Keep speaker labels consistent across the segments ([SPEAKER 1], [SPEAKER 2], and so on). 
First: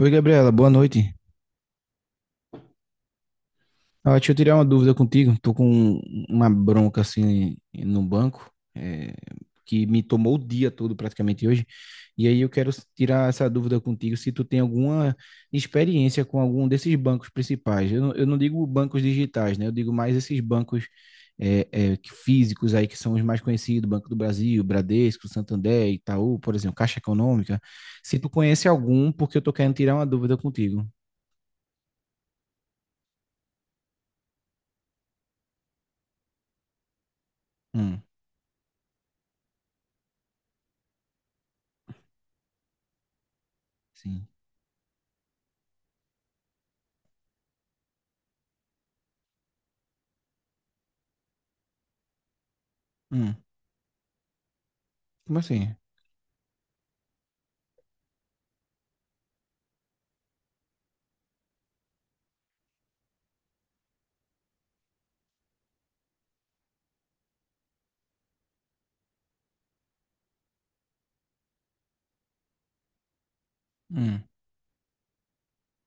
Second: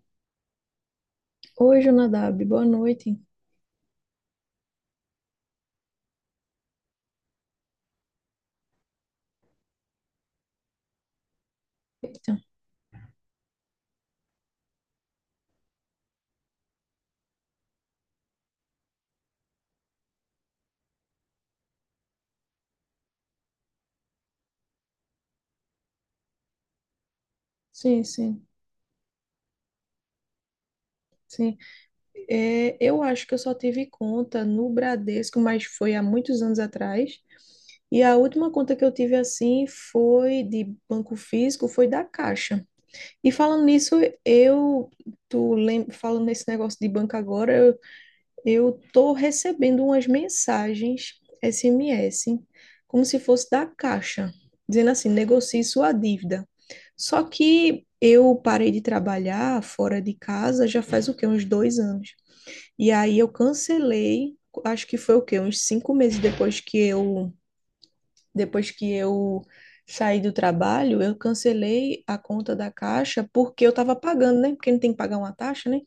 [SPEAKER 1] Oi, Gabriela, boa noite.
[SPEAKER 2] Oi, Jonadab, boa noite.
[SPEAKER 1] Ah, deixa eu tirar uma dúvida contigo. Tô com uma bronca assim no banco, que me tomou o dia todo praticamente hoje. E
[SPEAKER 2] Eita,
[SPEAKER 1] aí eu quero tirar essa dúvida contigo se tu tem alguma experiência com algum desses bancos principais. Eu não digo bancos digitais, né? Eu digo mais esses bancos físicos aí que são os mais conhecidos, Banco do Brasil, Bradesco, Santander, Itaú, por exemplo, Caixa Econômica.
[SPEAKER 2] sim,
[SPEAKER 1] Se tu
[SPEAKER 2] sim,
[SPEAKER 1] conhece algum, porque eu tô querendo tirar uma dúvida contigo.
[SPEAKER 2] sim. É, eu acho que eu só tive conta no Bradesco, mas foi há muitos anos atrás.
[SPEAKER 1] Hum,
[SPEAKER 2] E a última conta que eu tive assim foi de banco físico, foi da Caixa. E falando nisso,
[SPEAKER 1] sim.
[SPEAKER 2] eu, falando nesse negócio de banco agora, eu tô recebendo umas mensagens SMS, como se
[SPEAKER 1] Hum.
[SPEAKER 2] fosse da Caixa, dizendo assim:
[SPEAKER 1] Como
[SPEAKER 2] negocie
[SPEAKER 1] assim?
[SPEAKER 2] sua dívida. Só que eu parei de trabalhar fora de casa já faz o quê? Uns dois anos. E aí eu cancelei, acho que foi o quê? Uns cinco meses depois que eu saí do trabalho, eu cancelei a conta da Caixa porque eu estava
[SPEAKER 1] Hum.
[SPEAKER 2] pagando, né? Porque não tem que pagar uma taxa, né?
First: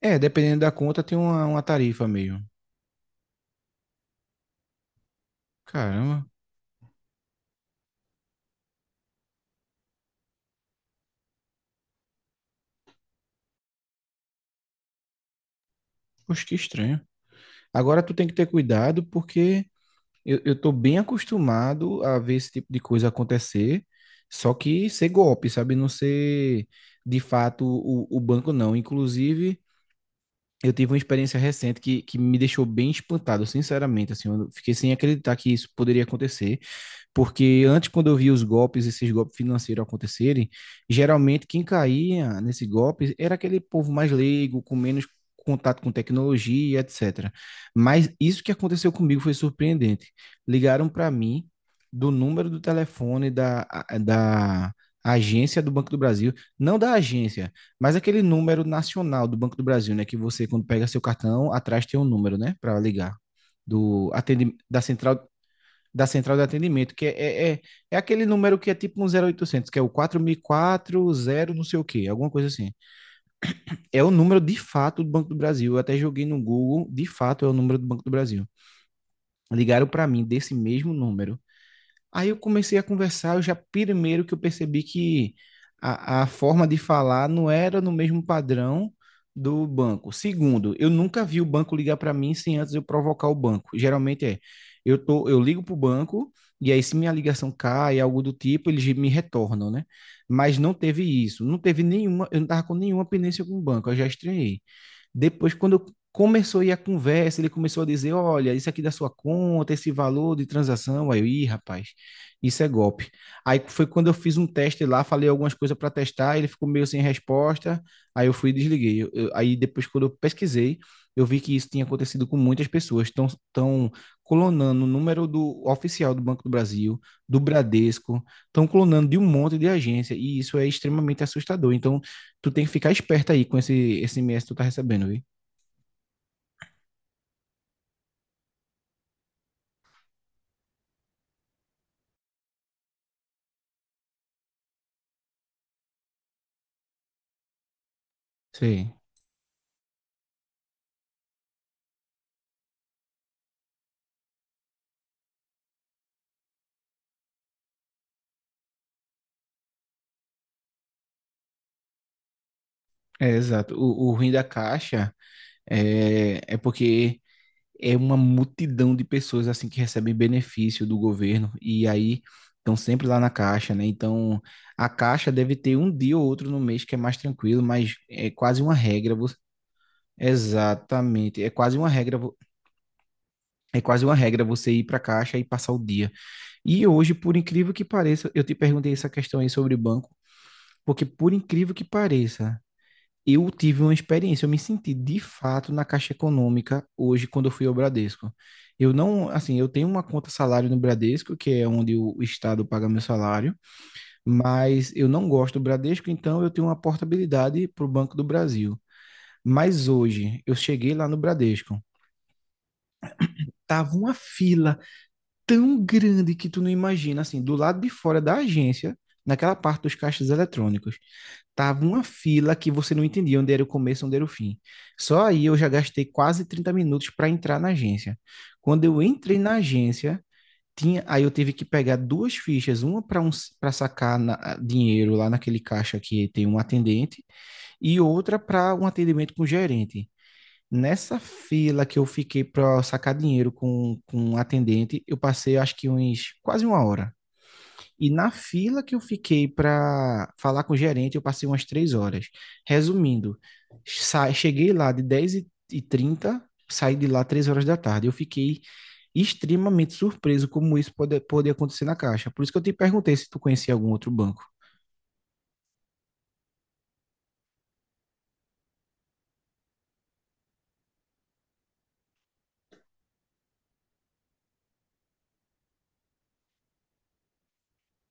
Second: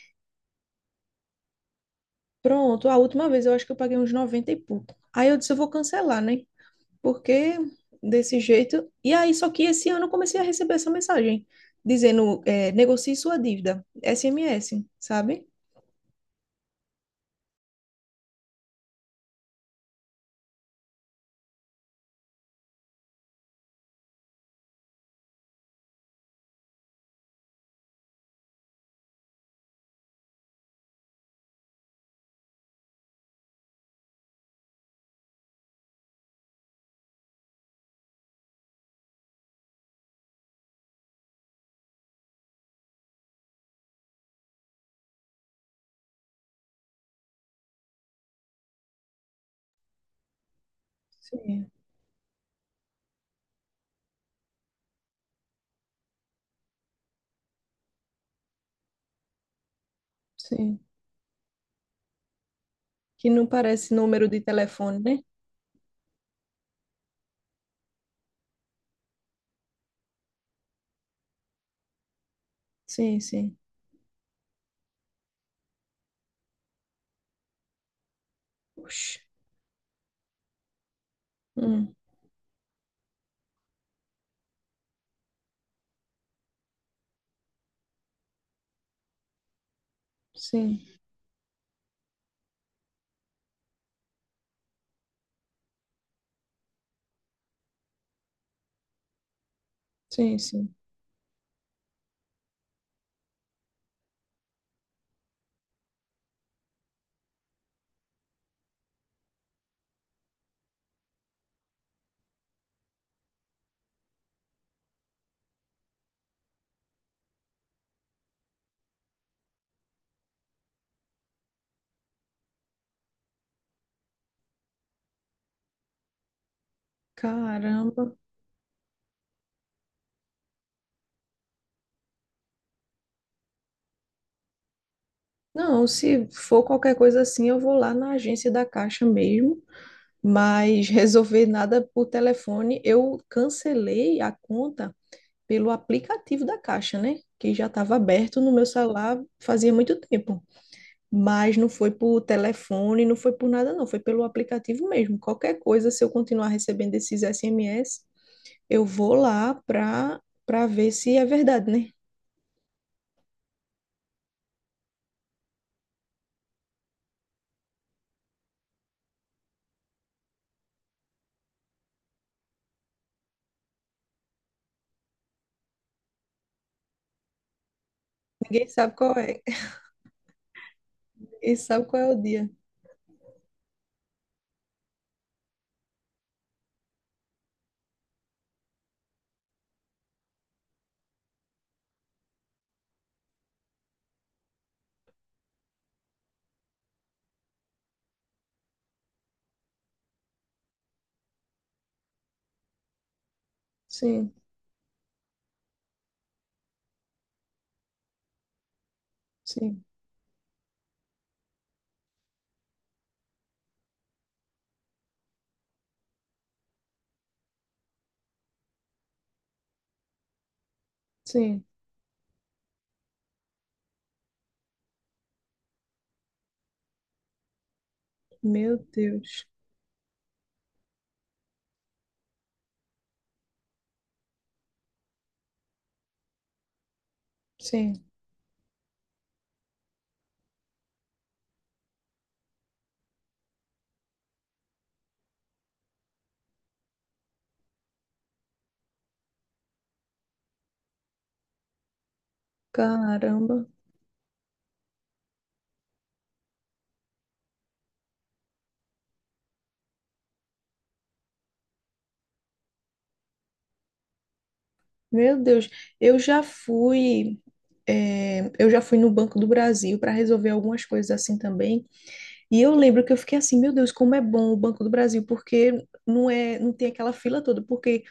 [SPEAKER 1] É, dependendo da conta, tem uma tarifa meio.
[SPEAKER 2] Pronto, a última vez eu acho que eu paguei uns 90 e pouco. Aí eu disse, eu vou cancelar,
[SPEAKER 1] Caramba,
[SPEAKER 2] né? Porque desse jeito. E aí, só que esse ano eu comecei a receber essa mensagem dizendo, é, negocie sua dívida, SMS, sabe?
[SPEAKER 1] poxa, que estranho. Agora tu tem que ter cuidado porque eu tô bem acostumado a ver esse tipo de coisa acontecer, só que ser golpe, sabe? Não ser de fato o banco, não. Inclusive, eu tive uma experiência recente que me deixou bem espantado, sinceramente, assim, eu fiquei sem acreditar que isso poderia acontecer. Porque antes, quando eu via os golpes, esses golpes financeiros acontecerem, geralmente quem caía nesse golpe era aquele povo mais leigo, com menos contato com tecnologia, etc. Mas isso que aconteceu comigo foi surpreendente. Ligaram para mim
[SPEAKER 2] Sim,
[SPEAKER 1] do número do telefone da agência do Banco do Brasil, não da agência, mas aquele número nacional do Banco do Brasil, né? Que você, quando
[SPEAKER 2] sim.
[SPEAKER 1] pega seu cartão, atrás tem um número, né? Para ligar.
[SPEAKER 2] Que não parece
[SPEAKER 1] Do,
[SPEAKER 2] número de
[SPEAKER 1] atendi, da
[SPEAKER 2] telefone, né?
[SPEAKER 1] central da central de atendimento, que é, é é aquele número que é tipo um 0800 que é o 4040 não sei o quê, alguma coisa assim.
[SPEAKER 2] Sim.
[SPEAKER 1] É o número de fato do Banco do Brasil. Eu até joguei no Google, de fato é o número do Banco do Brasil.
[SPEAKER 2] Oxi.
[SPEAKER 1] Ligaram para mim desse mesmo número.
[SPEAKER 2] Hum,
[SPEAKER 1] Aí eu comecei a conversar, eu já primeiro que eu percebi que a forma de falar não era no mesmo padrão do banco. Segundo,
[SPEAKER 2] sim,
[SPEAKER 1] eu nunca vi o banco ligar para mim sem antes eu provocar o banco. Geralmente é, eu ligo para o banco e aí se minha ligação cai, algo do tipo, eles me retornam, né?
[SPEAKER 2] sim,
[SPEAKER 1] Mas
[SPEAKER 2] sim.
[SPEAKER 1] não teve isso, não teve nenhuma, eu não tava com nenhuma pendência com o banco, eu já estranhei. Depois, quando começou a ir a conversa, ele começou a dizer: Olha, isso aqui da sua conta, esse valor de transação. Aí eu, ih, rapaz, isso é golpe. Aí foi quando eu fiz um teste lá, falei algumas coisas para testar, ele ficou meio sem resposta. Aí eu fui e desliguei. Aí depois, quando eu pesquisei, eu vi que isso tinha acontecido com muitas pessoas. Estão estão tão clonando o número do oficial do Banco do Brasil, do
[SPEAKER 2] Caramba.
[SPEAKER 1] Bradesco, estão clonando de um monte de agência, e isso é extremamente assustador. Então, tu tem que ficar esperto aí com esse SMS que tu tá recebendo, viu?
[SPEAKER 2] Não, se for qualquer coisa assim, eu vou lá na agência da Caixa mesmo, mas resolver nada por telefone. Eu cancelei a conta pelo aplicativo da Caixa, né? Que já estava aberto no meu
[SPEAKER 1] Sim,
[SPEAKER 2] celular fazia muito tempo. Mas não foi por telefone, não foi por nada, não. Foi pelo aplicativo mesmo. Qualquer coisa, se eu continuar recebendo esses SMS, eu vou lá para ver se é verdade, né?
[SPEAKER 1] é exato. O ruim da caixa é, é porque é uma multidão de pessoas assim que recebem benefício do governo e aí estão sempre lá na caixa, né? Então a caixa deve ter um dia ou outro no mês que é mais tranquilo, mas é quase
[SPEAKER 2] Ninguém
[SPEAKER 1] uma
[SPEAKER 2] sabe
[SPEAKER 1] regra.
[SPEAKER 2] qual é.
[SPEAKER 1] Exatamente, é
[SPEAKER 2] Ninguém
[SPEAKER 1] quase
[SPEAKER 2] sabe
[SPEAKER 1] uma
[SPEAKER 2] qual é
[SPEAKER 1] regra,
[SPEAKER 2] o dia.
[SPEAKER 1] é quase uma regra você ir para a caixa e passar o dia. E hoje, por incrível que pareça, eu te perguntei essa questão aí sobre banco, porque por incrível que pareça eu tive uma experiência, eu me senti de fato na Caixa Econômica hoje quando eu fui ao Bradesco. Eu não, assim, eu tenho uma conta salário no Bradesco, que é onde o Estado paga meu salário,
[SPEAKER 2] Sim,
[SPEAKER 1] mas eu não gosto do Bradesco, então eu tenho uma portabilidade para o Banco do Brasil.
[SPEAKER 2] sim,
[SPEAKER 1] Mas hoje eu cheguei lá no Bradesco, tava uma fila tão grande que tu não imagina, assim, do lado de fora da agência, naquela parte dos caixas eletrônicos.
[SPEAKER 2] sim.
[SPEAKER 1] Tava uma fila que você não entendia onde era o começo, onde era o fim. Só aí eu já gastei quase 30 minutos para entrar na agência.
[SPEAKER 2] Meu
[SPEAKER 1] Quando eu entrei
[SPEAKER 2] Deus.
[SPEAKER 1] na agência, tinha, aí eu tive que pegar duas fichas, uma para um, para sacar dinheiro lá naquele caixa que tem um atendente e
[SPEAKER 2] Sim.
[SPEAKER 1] outra para um atendimento com o gerente. Nessa fila que eu fiquei para sacar dinheiro com um atendente, eu passei acho que uns quase 1 hora. E na fila que eu fiquei para falar com o gerente, eu passei umas 3 horas. Resumindo,
[SPEAKER 2] Caramba.
[SPEAKER 1] cheguei lá de 10h30, saí de lá 3 horas da tarde. Eu fiquei extremamente surpreso como isso pode, pode acontecer na Caixa. Por isso que eu te perguntei se tu conhecia algum outro banco.
[SPEAKER 2] Meu Deus, eu já fui, eu já fui no Banco do Brasil para resolver algumas coisas assim também. E eu lembro que eu fiquei assim, meu Deus, como é bom o Banco do Brasil, porque não é, não tem aquela fila toda. Porque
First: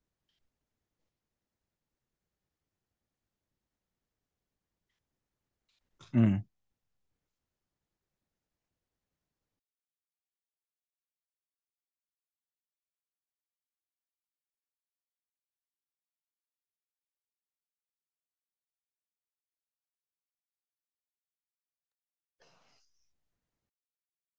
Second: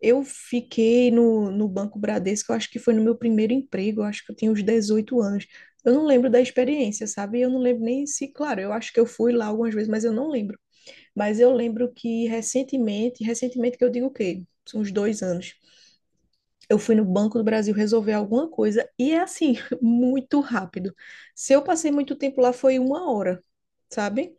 [SPEAKER 2] eu fiquei no Banco Bradesco, eu acho que foi no meu primeiro emprego, eu acho que eu tinha uns 18 anos. Eu não lembro da
[SPEAKER 1] Hum,
[SPEAKER 2] experiência, sabe? Eu não lembro nem se, claro, eu acho que eu fui lá algumas vezes, mas eu não lembro. Mas eu lembro que recentemente, recentemente que eu digo o quê? Uns dois anos. Eu fui no Banco do Brasil resolver alguma coisa e é assim, muito rápido. Se eu passei muito tempo lá, foi uma hora, sabe?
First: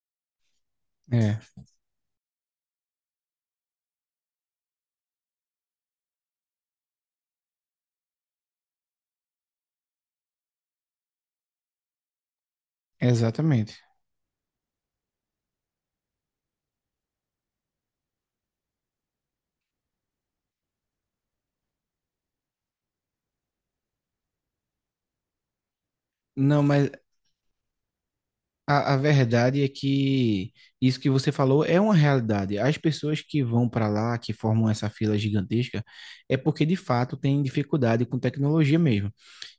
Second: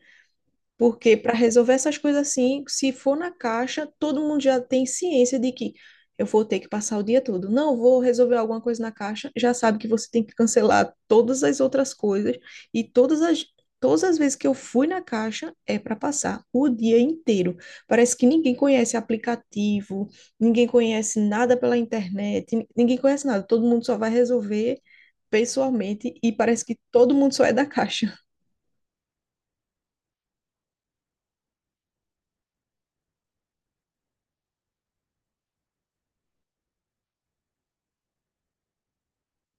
[SPEAKER 2] Porque para
[SPEAKER 1] é,
[SPEAKER 2] resolver essas coisas assim, se for na caixa, todo mundo já tem ciência de que eu vou ter que passar o dia todo. Não vou resolver alguma coisa na caixa, já sabe que você tem que cancelar todas as outras coisas e todas as
[SPEAKER 1] exatamente.
[SPEAKER 2] todas as vezes que eu fui na caixa é para passar o dia inteiro. Parece que ninguém conhece aplicativo, ninguém conhece nada pela internet, ninguém conhece nada. Todo mundo só vai resolver pessoalmente e
[SPEAKER 1] Não,
[SPEAKER 2] parece que
[SPEAKER 1] mas
[SPEAKER 2] todo mundo só é da caixa.
[SPEAKER 1] a verdade é que isso que você falou é uma realidade. As pessoas que vão para lá, que formam essa fila gigantesca, é porque de fato tem dificuldade com tecnologia mesmo.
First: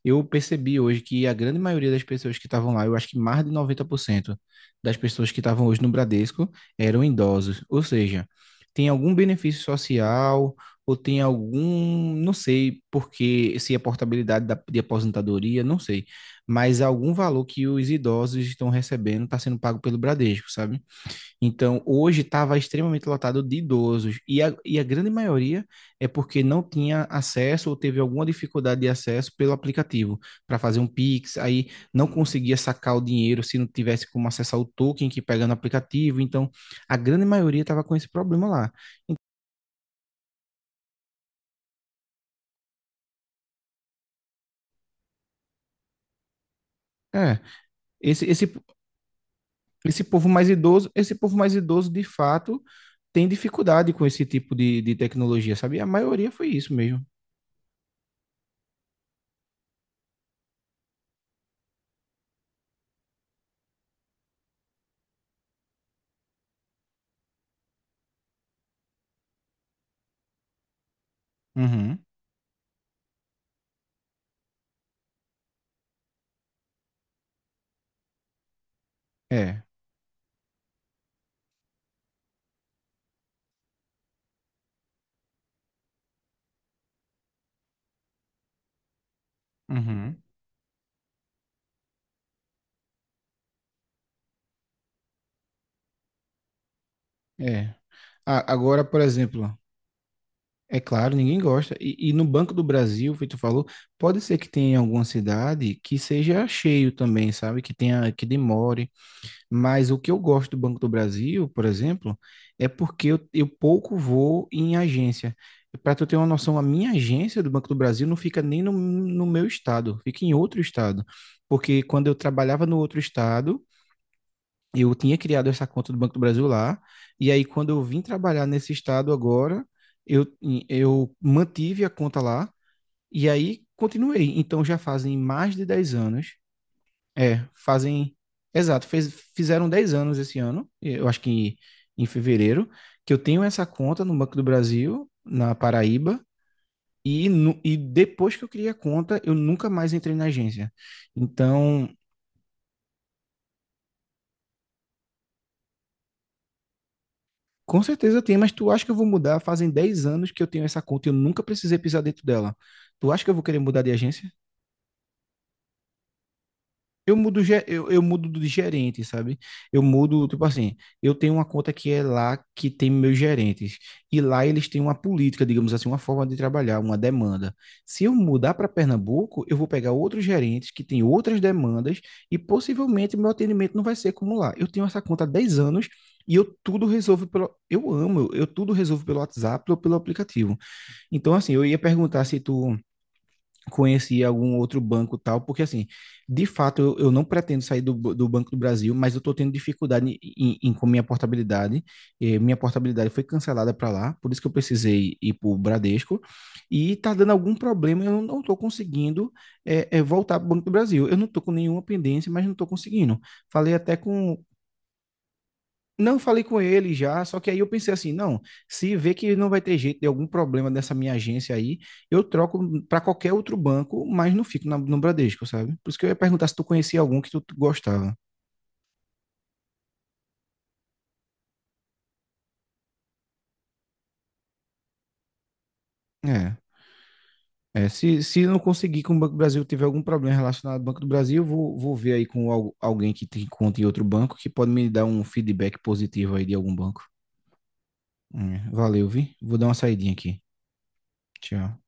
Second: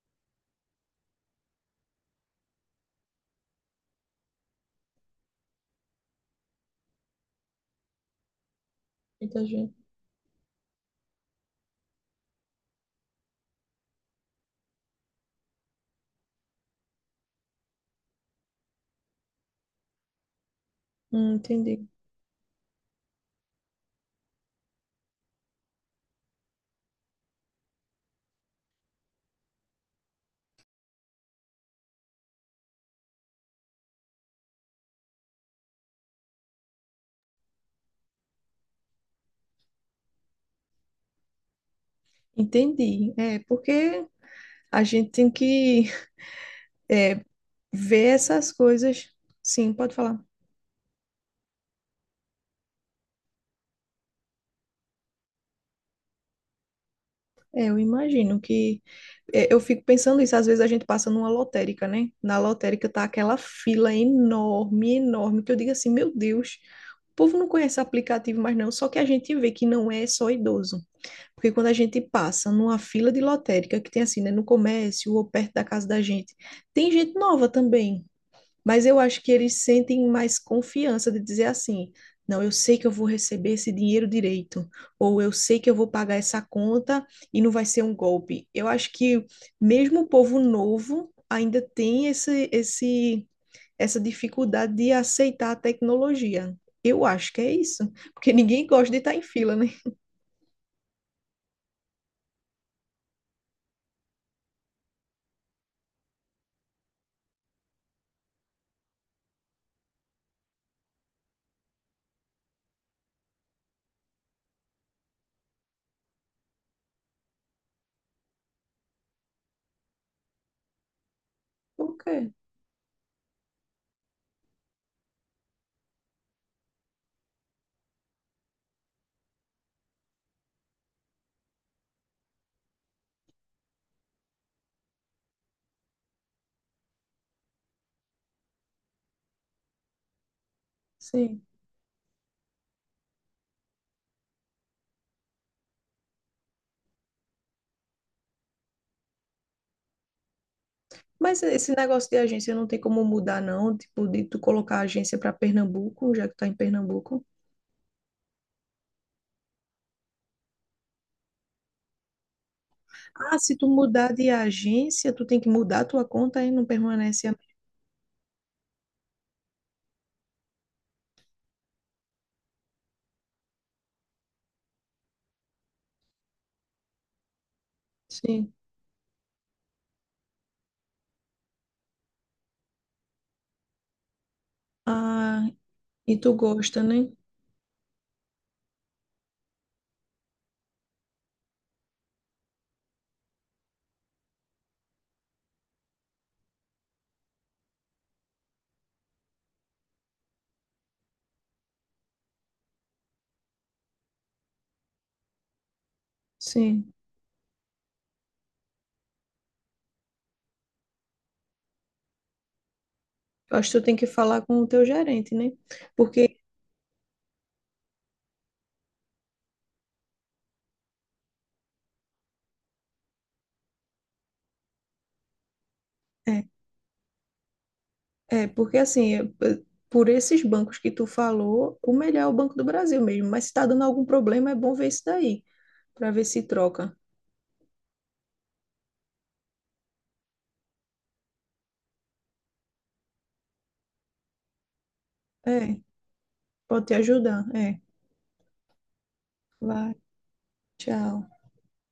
[SPEAKER 1] Eu percebi hoje que a grande maioria das pessoas que estavam lá, eu acho que mais de 90% das pessoas que estavam hoje no Bradesco eram idosos. Ou seja, tem algum
[SPEAKER 2] Muita
[SPEAKER 1] benefício
[SPEAKER 2] gente.
[SPEAKER 1] social ou tem algum, não sei porque, se é portabilidade de aposentadoria, não sei mas algum valor que os idosos estão recebendo está sendo pago pelo Bradesco, sabe? Então,
[SPEAKER 2] Entendi.
[SPEAKER 1] hoje estava extremamente lotado de idosos e a grande maioria é porque não tinha acesso ou teve alguma dificuldade de acesso pelo aplicativo para fazer um Pix, aí não conseguia sacar o dinheiro se não tivesse como acessar o token que pega no aplicativo. Então, a grande maioria estava com esse problema lá.
[SPEAKER 2] Entendi. É, porque a gente tem que, é,
[SPEAKER 1] É,
[SPEAKER 2] ver
[SPEAKER 1] esse, esse,
[SPEAKER 2] essas coisas. Sim, pode
[SPEAKER 1] esse
[SPEAKER 2] falar.
[SPEAKER 1] povo mais idoso, esse povo mais idoso, de fato, tem dificuldade com esse tipo de tecnologia, sabe? A maioria foi isso mesmo.
[SPEAKER 2] É, eu imagino que. É, eu fico pensando isso, às vezes a gente passa numa lotérica, né? Na lotérica tá aquela fila enorme, enorme, que eu digo assim, meu Deus, o povo não conhece aplicativo mais não, só que a gente vê que não é só idoso. Porque quando a gente
[SPEAKER 1] Uhum,
[SPEAKER 2] passa numa fila de lotérica, que tem assim, né, no comércio ou perto da casa da gente, tem gente nova também. Mas eu acho que eles
[SPEAKER 1] é,
[SPEAKER 2] sentem mais confiança de dizer assim: não, eu sei que eu vou receber esse dinheiro direito, ou eu sei que eu vou pagar essa conta e não vai ser um golpe. Eu acho que mesmo o
[SPEAKER 1] uhum.
[SPEAKER 2] povo novo ainda tem essa dificuldade de aceitar a tecnologia. Eu acho que é
[SPEAKER 1] É.
[SPEAKER 2] isso, porque ninguém
[SPEAKER 1] Agora,
[SPEAKER 2] gosta de
[SPEAKER 1] por
[SPEAKER 2] estar em fila,
[SPEAKER 1] exemplo,
[SPEAKER 2] né?
[SPEAKER 1] é claro, ninguém gosta. E no Banco do Brasil, o feito tu falou, pode ser que tenha alguma cidade que seja cheio também, sabe? Que tenha, que demore. Mas o que eu gosto do Banco do Brasil, por exemplo, é porque eu pouco vou em agência. Para tu ter uma noção, a minha agência do Banco do Brasil não fica nem no meu estado, fica em outro estado. Porque
[SPEAKER 2] Por
[SPEAKER 1] quando eu
[SPEAKER 2] quê?
[SPEAKER 1] trabalhava no outro estado, eu tinha criado essa conta do Banco do Brasil lá, e aí quando eu vim trabalhar nesse estado agora, eu, eu mantive a conta lá, e aí continuei. Então já fazem mais de 10 anos, é, fazem. Exato, fizeram 10 anos esse ano, eu acho
[SPEAKER 2] Sim.
[SPEAKER 1] que em fevereiro, que eu tenho essa conta no Banco do Brasil, na Paraíba, e depois que eu criei a conta, eu nunca mais entrei na agência.
[SPEAKER 2] Mas esse
[SPEAKER 1] Então,
[SPEAKER 2] negócio de agência não tem como mudar, não? Tipo, de tu colocar a agência para Pernambuco, já que tu tá em Pernambuco.
[SPEAKER 1] com certeza tem, mas tu acha que eu vou mudar? Fazem 10 anos que eu tenho essa conta e eu nunca precisei pisar dentro dela. Tu acha que
[SPEAKER 2] Ah,
[SPEAKER 1] eu vou
[SPEAKER 2] se
[SPEAKER 1] querer
[SPEAKER 2] tu
[SPEAKER 1] mudar de
[SPEAKER 2] mudar de
[SPEAKER 1] agência?
[SPEAKER 2] agência, tu tem que mudar a tua conta e não
[SPEAKER 1] Eu
[SPEAKER 2] permanece a...
[SPEAKER 1] mudo, eu mudo de gerente, sabe? Eu mudo, tipo assim, eu tenho uma conta que é lá que tem meus gerentes. E lá eles têm uma política, digamos assim, uma forma de trabalhar, uma demanda. Se eu
[SPEAKER 2] Sim.
[SPEAKER 1] mudar para Pernambuco, eu vou pegar outros gerentes que têm outras demandas e possivelmente meu atendimento não vai ser como lá. Eu tenho essa conta há
[SPEAKER 2] Ah,
[SPEAKER 1] 10 anos
[SPEAKER 2] e tu
[SPEAKER 1] e eu
[SPEAKER 2] gosta,
[SPEAKER 1] tudo
[SPEAKER 2] né?
[SPEAKER 1] resolvo pelo. Eu amo, eu tudo resolvo pelo WhatsApp ou pelo aplicativo. Então, assim, eu ia perguntar se tu conhecia algum outro banco tal, porque assim, de fato, eu não pretendo sair do Banco do Brasil, mas eu estou tendo dificuldade em, com minha portabilidade. Eh, minha portabilidade foi cancelada para lá, por isso que eu precisei ir para o Bradesco,
[SPEAKER 2] Sim.
[SPEAKER 1] e está dando algum problema, eu não estou conseguindo voltar para o Banco do Brasil. Eu não estou com nenhuma pendência, mas não estou conseguindo.
[SPEAKER 2] Eu acho
[SPEAKER 1] Falei
[SPEAKER 2] que tu tem
[SPEAKER 1] até
[SPEAKER 2] que falar
[SPEAKER 1] com,
[SPEAKER 2] com o teu gerente, né?
[SPEAKER 1] não
[SPEAKER 2] Porque
[SPEAKER 1] falei com ele já, só que aí eu pensei assim, não, se vê que não vai ter jeito de algum problema dessa minha agência aí, eu troco para qualquer outro banco, mas não fico no Bradesco, sabe? Por isso que eu ia
[SPEAKER 2] é,
[SPEAKER 1] perguntar se tu conhecia algum que tu gostava.
[SPEAKER 2] é, porque assim, por esses bancos que tu falou, o melhor é o Banco do Brasil mesmo. Mas se tá dando algum problema, é bom ver isso daí, para ver se
[SPEAKER 1] É,
[SPEAKER 2] troca.
[SPEAKER 1] é se, se não conseguir com o Banco do Brasil tiver algum problema relacionado ao Banco do Brasil, eu vou, vou ver aí com alguém que tem conta em outro banco que pode me dar um
[SPEAKER 2] É,
[SPEAKER 1] feedback positivo aí de algum
[SPEAKER 2] pode te
[SPEAKER 1] banco.
[SPEAKER 2] ajudar. É,
[SPEAKER 1] É, valeu, vi? Vou dar uma
[SPEAKER 2] vai,
[SPEAKER 1] saidinha aqui.
[SPEAKER 2] tchau.
[SPEAKER 1] Tchau.